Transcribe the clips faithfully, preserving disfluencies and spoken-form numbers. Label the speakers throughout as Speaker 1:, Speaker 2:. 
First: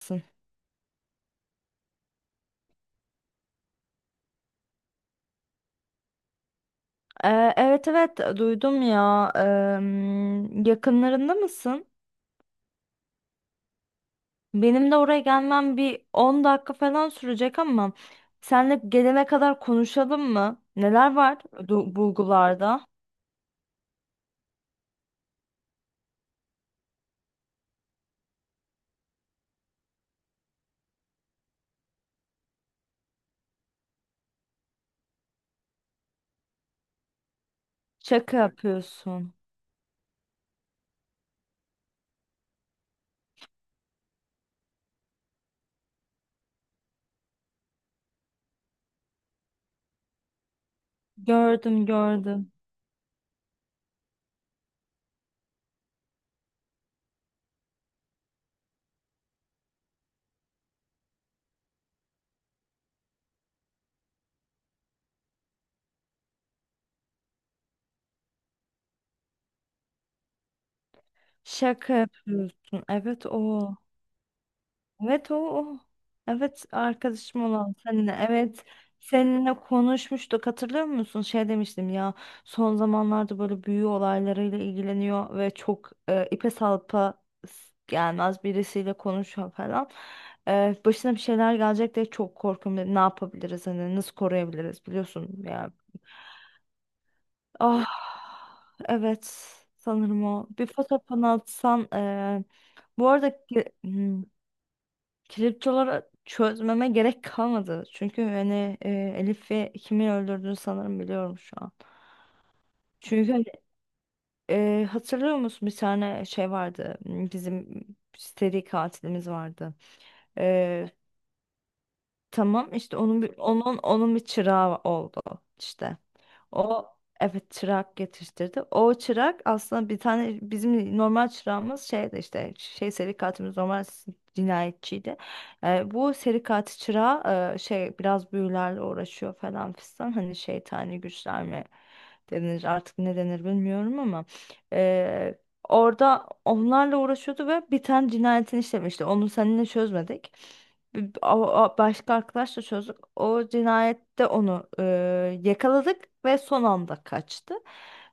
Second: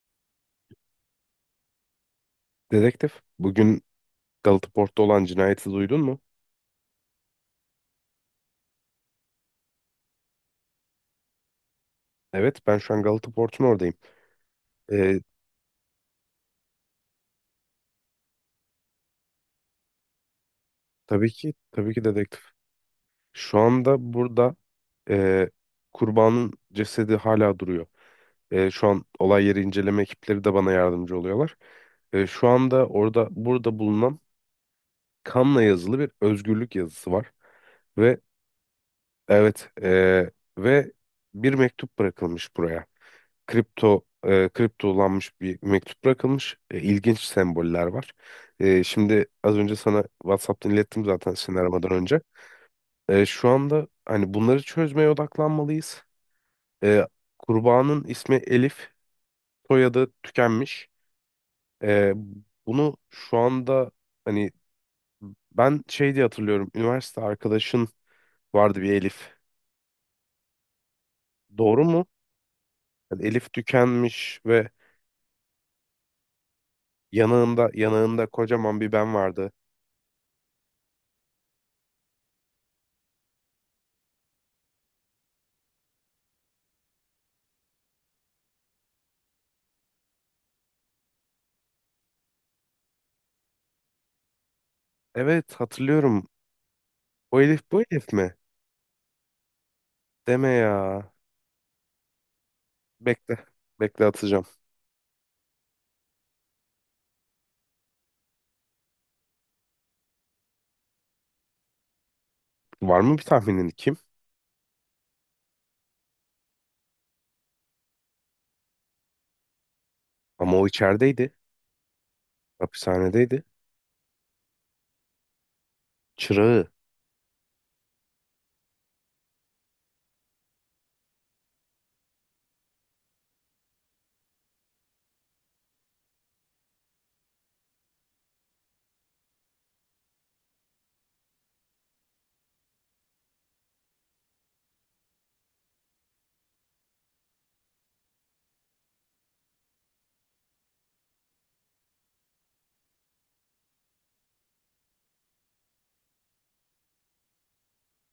Speaker 1: Mısın?
Speaker 2: Dedektif, bugün Galata Port'ta olan cinayeti duydun mu?
Speaker 1: Ee, evet evet e, duydum ya. Em, yakınlarında mısın?
Speaker 2: Evet, ben şu an Galata Port'un oradayım.
Speaker 1: Benim de oraya
Speaker 2: Ee,
Speaker 1: gelmem bir on dakika falan sürecek ama senle gelene kadar konuşalım mı? Neler
Speaker 2: tabii
Speaker 1: var,
Speaker 2: ki, tabii
Speaker 1: du-
Speaker 2: ki dedektif.
Speaker 1: bulgularda?
Speaker 2: Şu anda burada e, kurbanın cesedi hala duruyor. E, şu an olay yeri inceleme ekipleri de bana yardımcı oluyorlar. E, şu anda orada, burada bulunan kanla yazılı bir özgürlük yazısı var. Ve
Speaker 1: Şaka yapıyorsun.
Speaker 2: evet, e, ve bir mektup bırakılmış buraya. Kripto e, kriptolanmış bir mektup bırakılmış. E, ilginç semboller var. E, şimdi az önce sana WhatsApp'tan ilettim zaten seni
Speaker 1: Gördüm
Speaker 2: aramadan önce.
Speaker 1: gördüm.
Speaker 2: E, şu anda hani bunları çözmeye odaklanmalıyız. E, Kurbanın ismi Elif, soyadı tükenmiş. E, Bunu şu anda hani ben şey diye hatırlıyorum. Üniversite arkadaşın vardı bir Elif. Doğru
Speaker 1: Şaka
Speaker 2: mu?
Speaker 1: yapıyorsun.
Speaker 2: Yani
Speaker 1: Evet,
Speaker 2: Elif
Speaker 1: o.
Speaker 2: tükenmiş ve
Speaker 1: Evet, o. o. Evet, arkadaşım
Speaker 2: yanağında
Speaker 1: olan seninle.
Speaker 2: yanağında
Speaker 1: Evet,
Speaker 2: kocaman bir ben vardı.
Speaker 1: seninle konuşmuştuk, hatırlıyor musun? Şey demiştim ya, son zamanlarda böyle büyü olaylarıyla ilgileniyor ve çok e, ipe salpa s- gelmez birisiyle konuşuyor falan. E, başına bir şeyler gelecek diye çok korkuyorum dedim. Ne yapabiliriz, hani nasıl koruyabiliriz, biliyorsun
Speaker 2: Evet,
Speaker 1: ya.
Speaker 2: hatırlıyorum. O Elif bu
Speaker 1: Ah,
Speaker 2: Elif mi?
Speaker 1: evet, sanırım o.
Speaker 2: Deme
Speaker 1: Bir
Speaker 2: ya.
Speaker 1: fotoğrafını atsan e, bu
Speaker 2: Bekle.
Speaker 1: arada ki-
Speaker 2: Bekle,
Speaker 1: hmm,
Speaker 2: atacağım.
Speaker 1: kriptoları çözmeme gerek kalmadı. Çünkü hani e, Elif ve kimi öldürdüğünü sanırım biliyorum şu an.
Speaker 2: Var mı bir
Speaker 1: Çünkü hani,
Speaker 2: tahminin kim?
Speaker 1: e, hatırlıyor musun, bir tane şey vardı. m, Bizim seri katilimiz vardı.
Speaker 2: Ama o
Speaker 1: E,
Speaker 2: içerideydi.
Speaker 1: tamam işte onun bir,
Speaker 2: Hapishanedeydi.
Speaker 1: onun onun bir çırağı oldu işte.
Speaker 2: Çırağı.
Speaker 1: O, evet, çırak yetiştirdi. O çırak aslında bir tane bizim normal çırağımız şeydi işte, şey, seri katilimiz normal s- cinayetçiydi. Ee, bu seri katil çırağı e, şey, biraz büyülerle uğraşıyor falan fistan, hani şeytani güçler mi denir artık ne denir bilmiyorum, ama e, orada onlarla uğraşıyordu ve bir tane cinayetini işlemişti. Onu seninle çözmedik. Bir- a- a- Başka arkadaşla çözdük. O cinayette onu e, yakaladık ve son anda kaçtı.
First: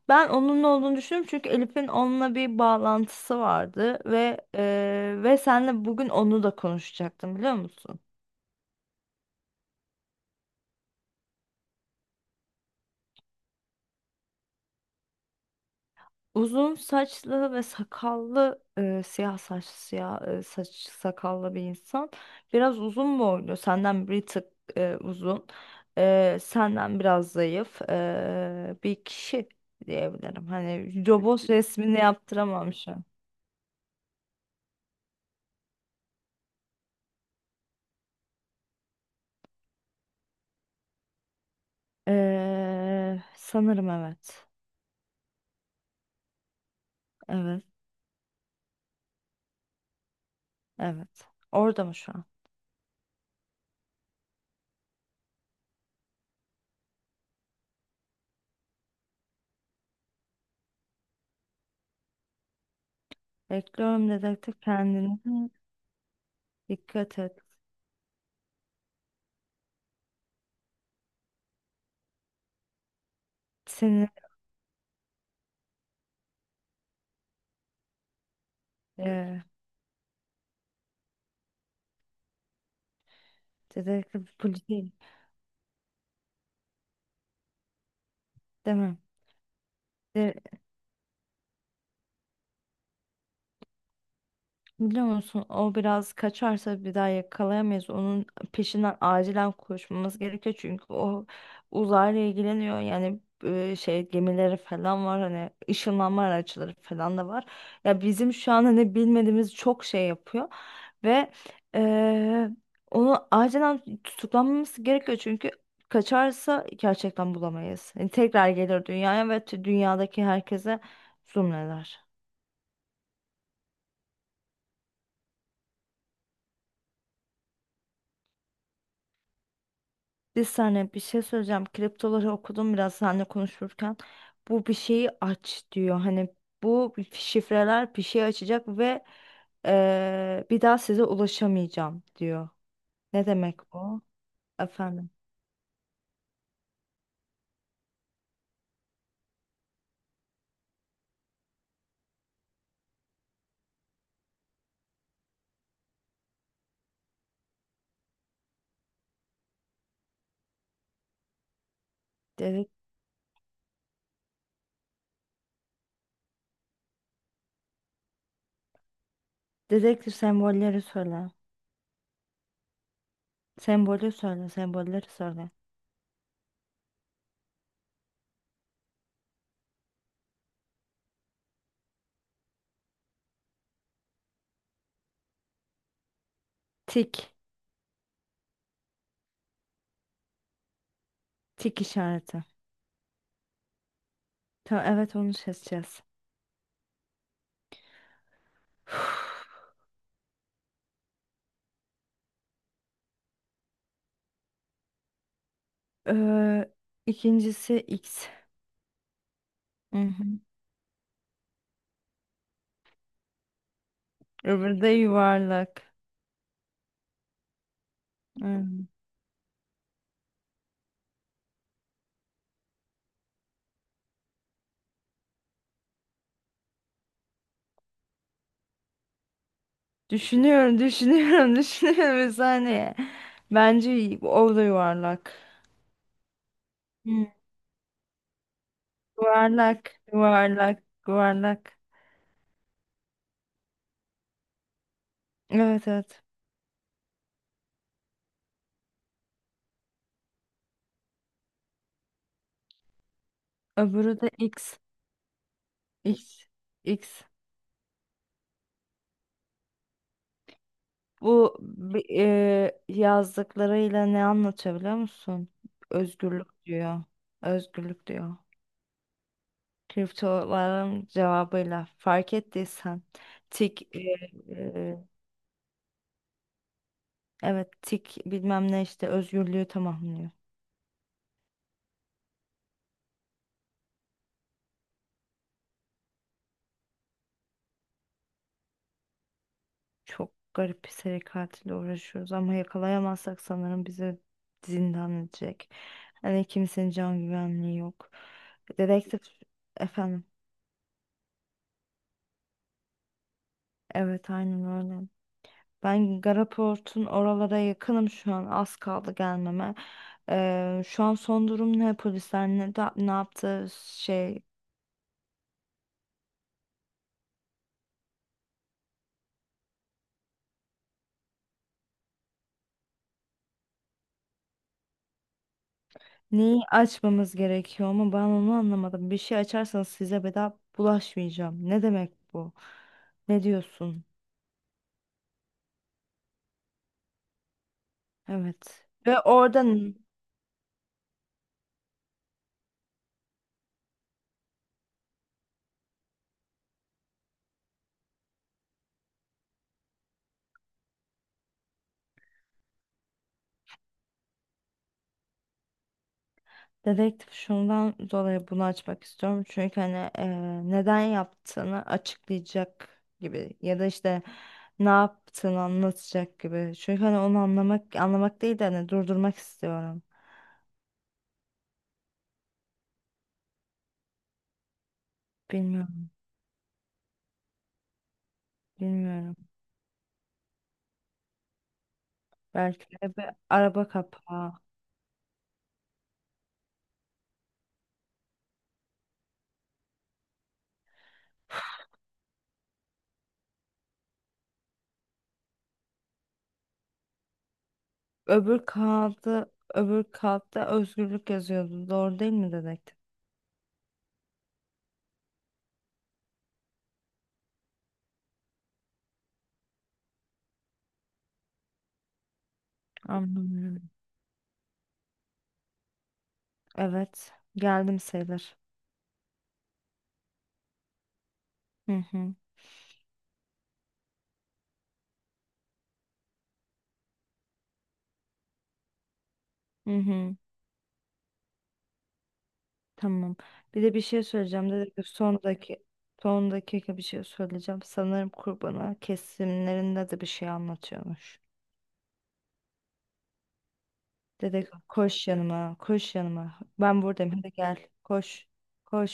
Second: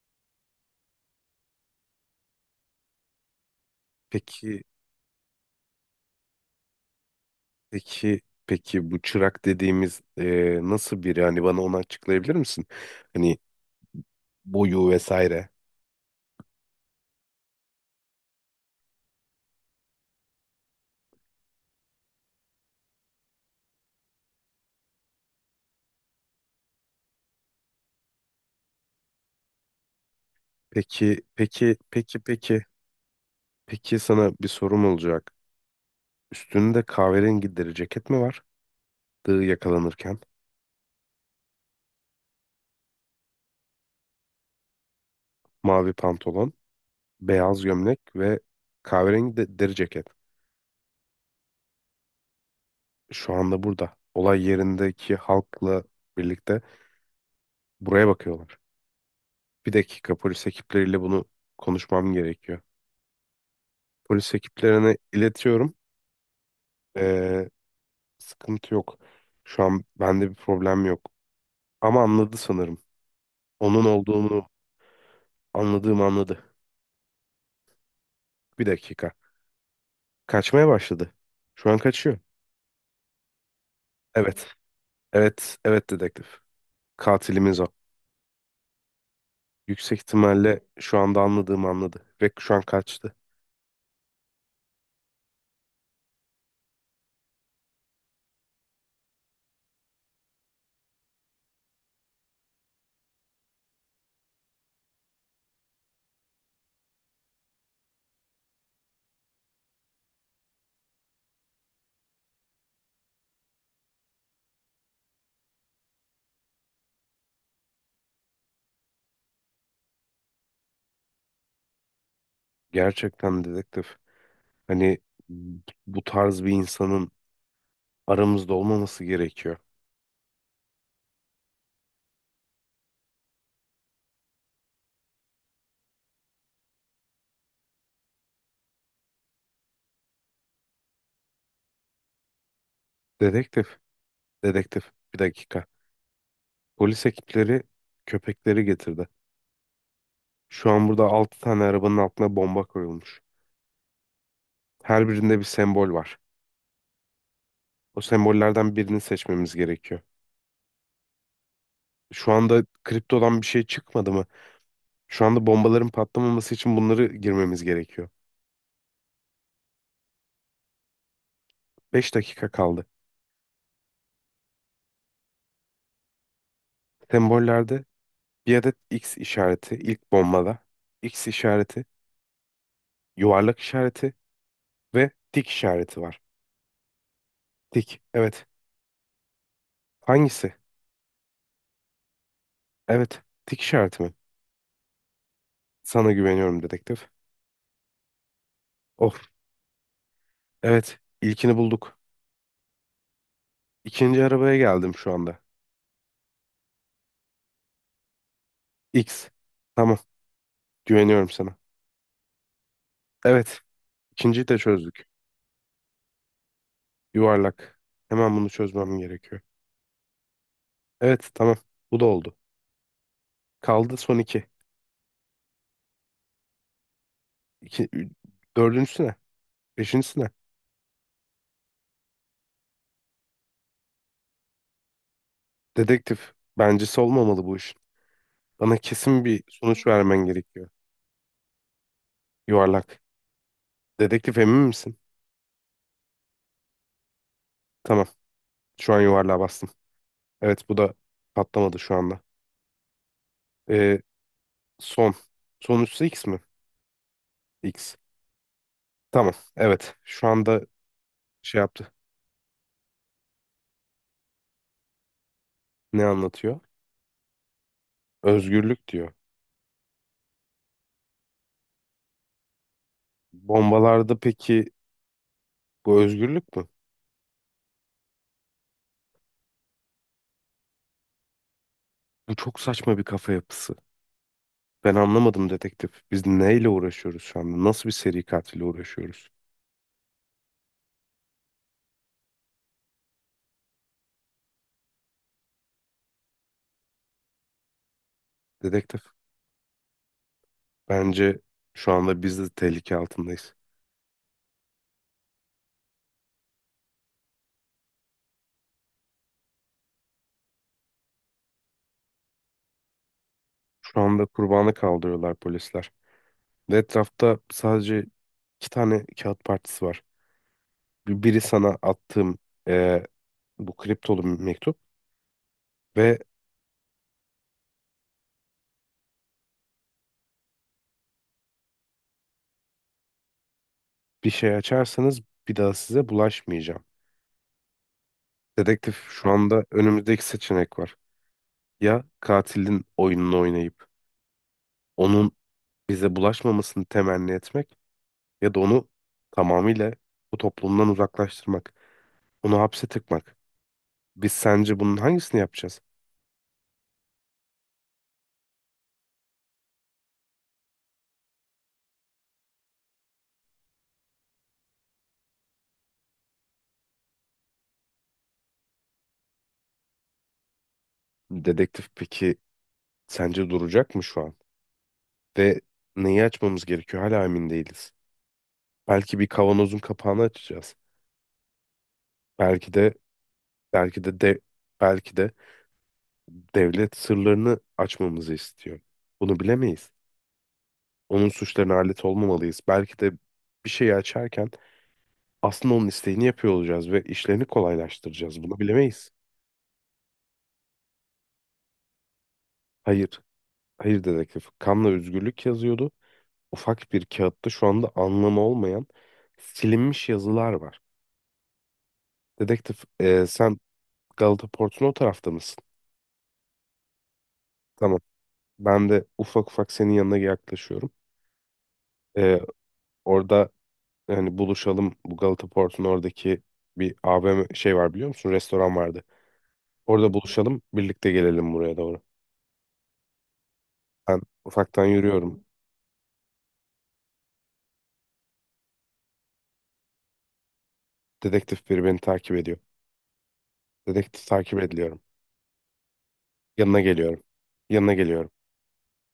Speaker 1: Ben onun ne olduğunu düşünüyorum, çünkü Elif'in onunla bir bağlantısı vardı ve
Speaker 2: Peki,
Speaker 1: e, ve senle bugün onu da konuşacaktım, biliyor musun?
Speaker 2: peki, peki bu çırak dediğimiz e, nasıl biri? Hani bana onu açıklayabilir misin? Hani boyu vesaire.
Speaker 1: Uzun saçlı ve sakallı e, siyah saç siyah e, saç sakallı bir insan. Biraz uzun boylu, senden bir tık e, uzun, e, senden biraz zayıf e, bir kişi diyebilirim. Hani
Speaker 2: Peki,
Speaker 1: robot
Speaker 2: peki,
Speaker 1: resmini
Speaker 2: peki, peki.
Speaker 1: yaptıramam şu an.
Speaker 2: Peki sana bir sorum olacak. Üstünde kahverengi deri ceket mi var? Dığı yakalanırken.
Speaker 1: Ee, sanırım evet.
Speaker 2: Mavi pantolon, beyaz
Speaker 1: Evet,
Speaker 2: gömlek ve kahverengi de deri ceket.
Speaker 1: evet. Orada mı şu an?
Speaker 2: Şu anda burada. Olay yerindeki halkla birlikte buraya bakıyorlar. Bir dakika polis ekipleriyle bunu konuşmam gerekiyor.
Speaker 1: Bekliyorum
Speaker 2: Polis
Speaker 1: dedektif,
Speaker 2: ekiplerine
Speaker 1: kendine
Speaker 2: iletiyorum.
Speaker 1: dikkat et.
Speaker 2: Ee, sıkıntı yok. Şu an bende bir problem yok. Ama anladı sanırım. Onun
Speaker 1: Seni
Speaker 2: olduğunu anladığımı anladı. Bir dakika.
Speaker 1: e,
Speaker 2: Kaçmaya başladı. Şu an kaçıyor.
Speaker 1: dedektif
Speaker 2: Evet.
Speaker 1: polis değil,
Speaker 2: Evet. Evet dedektif. Katilimiz o.
Speaker 1: değil mi?
Speaker 2: Yüksek ihtimalle şu anda anladığımı anladı. Ve şu an kaçtı.
Speaker 1: Biliyor musun, o biraz kaçarsa bir daha yakalayamayız. Onun peşinden acilen koşmamız gerekiyor. Çünkü o uzayla ilgileniyor. Yani e, şey gemileri falan var. Hani ışınlanma araçları falan da var. Ya, bizim şu an hani bilmediğimiz çok şey yapıyor. Ve e, onu acilen tutuklanmamız gerekiyor. Çünkü kaçarsa gerçekten bulamayız. Yani tekrar gelir dünyaya ve t- dünyadaki herkese zulmeder.
Speaker 2: Gerçekten dedektif. Hani bu tarz bir insanın aramızda olmaması gerekiyor.
Speaker 1: Bir saniye, bir şey söyleyeceğim. Kriptoları okudum biraz seninle konuşurken. Bu, bir şeyi aç diyor. Hani bu şifreler bir şey açacak ve eee, bir daha size ulaşamayacağım diyor. Ne demek
Speaker 2: Dedektif,
Speaker 1: bu?
Speaker 2: dedektif.
Speaker 1: Efendim.
Speaker 2: Bir dakika. Polis ekipleri köpekleri getirdi. Şu an burada altı tane arabanın altına bomba koyulmuş. Her birinde bir sembol var. O sembollerden birini seçmemiz gerekiyor. Şu anda
Speaker 1: Dedek
Speaker 2: kriptodan bir şey çıkmadı mı? Şu anda bombaların patlamaması için bunları girmemiz gerekiyor.
Speaker 1: dedektif sembolleri söyle.
Speaker 2: Beş dakika kaldı.
Speaker 1: Sembolü söyle, sembolleri söyle.
Speaker 2: Sembollerde bir adet X işareti ilk bombada. X işareti, yuvarlak işareti ve tik işareti var.
Speaker 1: Tik.
Speaker 2: Tik. Evet. Hangisi?
Speaker 1: Tik işareti.
Speaker 2: Evet. Tik işareti mi?
Speaker 1: Tamam, evet, onu seçeceğiz.
Speaker 2: Sana güveniyorum dedektif. Of. Evet. İlkini bulduk. İkinci arabaya geldim şu anda.
Speaker 1: Eee ikincisi X.
Speaker 2: X. Tamam.
Speaker 1: Hı hı.
Speaker 2: Güveniyorum sana. Evet. İkinciyi de
Speaker 1: Öbürü de
Speaker 2: çözdük.
Speaker 1: yuvarlak.
Speaker 2: Yuvarlak. Hemen bunu
Speaker 1: Hı.
Speaker 2: çözmem gerekiyor. Evet. Tamam. Bu da oldu. Kaldı son iki. İki, ü- Dördüncüsü ne? Beşincisi ne?
Speaker 1: Düşünüyorum, düşünüyorum, düşünüyorum bir saniye. Bence o da yuvarlak.
Speaker 2: Dedektif. Bencesi
Speaker 1: Hmm.
Speaker 2: olmamalı bu iş. Bana kesin bir
Speaker 1: Yuvarlak,
Speaker 2: sonuç vermen gerekiyor.
Speaker 1: yuvarlak, yuvarlak.
Speaker 2: Yuvarlak. Dedektif emin misin?
Speaker 1: Evet, evet.
Speaker 2: Tamam. Şu an yuvarlığa bastım. Evet, bu da patlamadı şu anda. Ee,
Speaker 1: Öbürü de X.
Speaker 2: son. Sonuncusu X mi?
Speaker 1: X. X.
Speaker 2: X. Tamam. Evet. Şu anda
Speaker 1: Bu
Speaker 2: şey yaptı.
Speaker 1: bi- e, yazdıklarıyla ne anlatıyor, biliyor musun?
Speaker 2: Ne anlatıyor?
Speaker 1: Özgürlük diyor. Özgürlük diyor.
Speaker 2: Özgürlük diyor.
Speaker 1: Kriptoların cevabıyla fark ettiysen, tik e,
Speaker 2: Bombalarda peki
Speaker 1: e,
Speaker 2: bu özgürlük mü?
Speaker 1: evet, tik bilmem ne işte özgürlüğü tamamlıyor.
Speaker 2: Bu çok saçma bir kafa yapısı. Ben anlamadım dedektif. Biz neyle uğraşıyoruz şu anda? Nasıl bir seri katille uğraşıyoruz?
Speaker 1: Çok garip bir seri katille uğraşıyoruz, ama yakalayamazsak sanırım bizi zindan edecek. Hani kimsenin can güvenliği yok.
Speaker 2: Dedektif.
Speaker 1: Dedektif. Efendim.
Speaker 2: Bence şu anda biz de tehlike altındayız.
Speaker 1: Evet, aynen öyle. Ben Garaport'un oralara yakınım şu an. Az kaldı gelmeme. Ee, şu an son durum ne? Polisler ne, da- ne yaptı?
Speaker 2: Şu anda
Speaker 1: Şey,
Speaker 2: kurbanı kaldırıyorlar polisler. Ve etrafta sadece iki tane kağıt partisi var. Bir- biri sana attığım e, bu kriptolu bir mektup ve
Speaker 1: neyi açmamız gerekiyor, ama ben onu anlamadım. Bir şey açarsanız size bedava bulaşmayacağım. Ne demek bu? Ne diyorsun?
Speaker 2: bir şey açarsanız bir daha size bulaşmayacağım.
Speaker 1: Evet.
Speaker 2: Dedektif,
Speaker 1: Ve
Speaker 2: şu anda
Speaker 1: oradan,
Speaker 2: önümüzdeki seçenek var. Ya katilin oyununu oynayıp onun bize bulaşmamasını temenni etmek ya da onu tamamıyla bu toplumdan uzaklaştırmak, onu hapse tıkmak. Biz sence bunun hangisini yapacağız?
Speaker 1: dedektif, şundan dolayı bunu açmak istiyorum. Çünkü hani eee, neden yaptığını açıklayacak gibi, ya da işte ne yaptığını anlatacak gibi. Çünkü hani onu anlamak anlamak değil de, hani, durdurmak istiyorum.
Speaker 2: Dedektif peki sence duracak mı şu an? Ve
Speaker 1: Bilmiyorum,
Speaker 2: neyi açmamız gerekiyor? Hala emin değiliz. Belki bir
Speaker 1: bilmiyorum.
Speaker 2: kavanozun kapağını açacağız. Belki
Speaker 1: Belki
Speaker 2: de
Speaker 1: de bir araba
Speaker 2: Belki de, de
Speaker 1: kapağı.
Speaker 2: belki de devlet sırlarını açmamızı istiyor. Bunu bilemeyiz. Onun suçlarına alet olmamalıyız. Belki de bir şeyi açarken aslında onun isteğini yapıyor olacağız ve işlerini kolaylaştıracağız. Bunu
Speaker 1: Öbür
Speaker 2: bilemeyiz.
Speaker 1: kağıdı, öbür kağıtta özgürlük yazıyordu. Doğru değil mi dedektif?
Speaker 2: Hayır, hayır dedektif. Kanla özgürlük yazıyordu. Ufak bir kağıtta şu anda anlamı olmayan silinmiş yazılar var. Dedektif, e, sen
Speaker 1: Anlamıyorum.
Speaker 2: Galata Port'un o tarafta mısın?
Speaker 1: Evet,
Speaker 2: Tamam.
Speaker 1: geldim sayılır.
Speaker 2: Ben de ufak ufak senin yanına yaklaşıyorum.
Speaker 1: Hı hı.
Speaker 2: E, orada hani buluşalım, bu Galata Port'un oradaki bir A V M şey var, biliyor musun? Restoran vardı.
Speaker 1: Hı
Speaker 2: Orada
Speaker 1: hı.
Speaker 2: buluşalım, birlikte gelelim buraya doğru.
Speaker 1: Tamam. Bir de bir
Speaker 2: Ben
Speaker 1: şey söyleyeceğim.
Speaker 2: ufaktan
Speaker 1: Dedik ki, son
Speaker 2: yürüyorum.
Speaker 1: dakika, son dakika bir şey söyleyeceğim. Sanırım kurbana kesimlerinde de bir şey anlatıyormuş.
Speaker 2: Dedektif, biri beni takip ediyor. Dedektif, takip
Speaker 1: Dedi ki,
Speaker 2: ediliyorum.
Speaker 1: koş yanıma, koş yanıma.
Speaker 2: Yanına
Speaker 1: Ben
Speaker 2: geliyorum.
Speaker 1: buradayım, hadi gel,
Speaker 2: Yanına geliyorum.
Speaker 1: koş.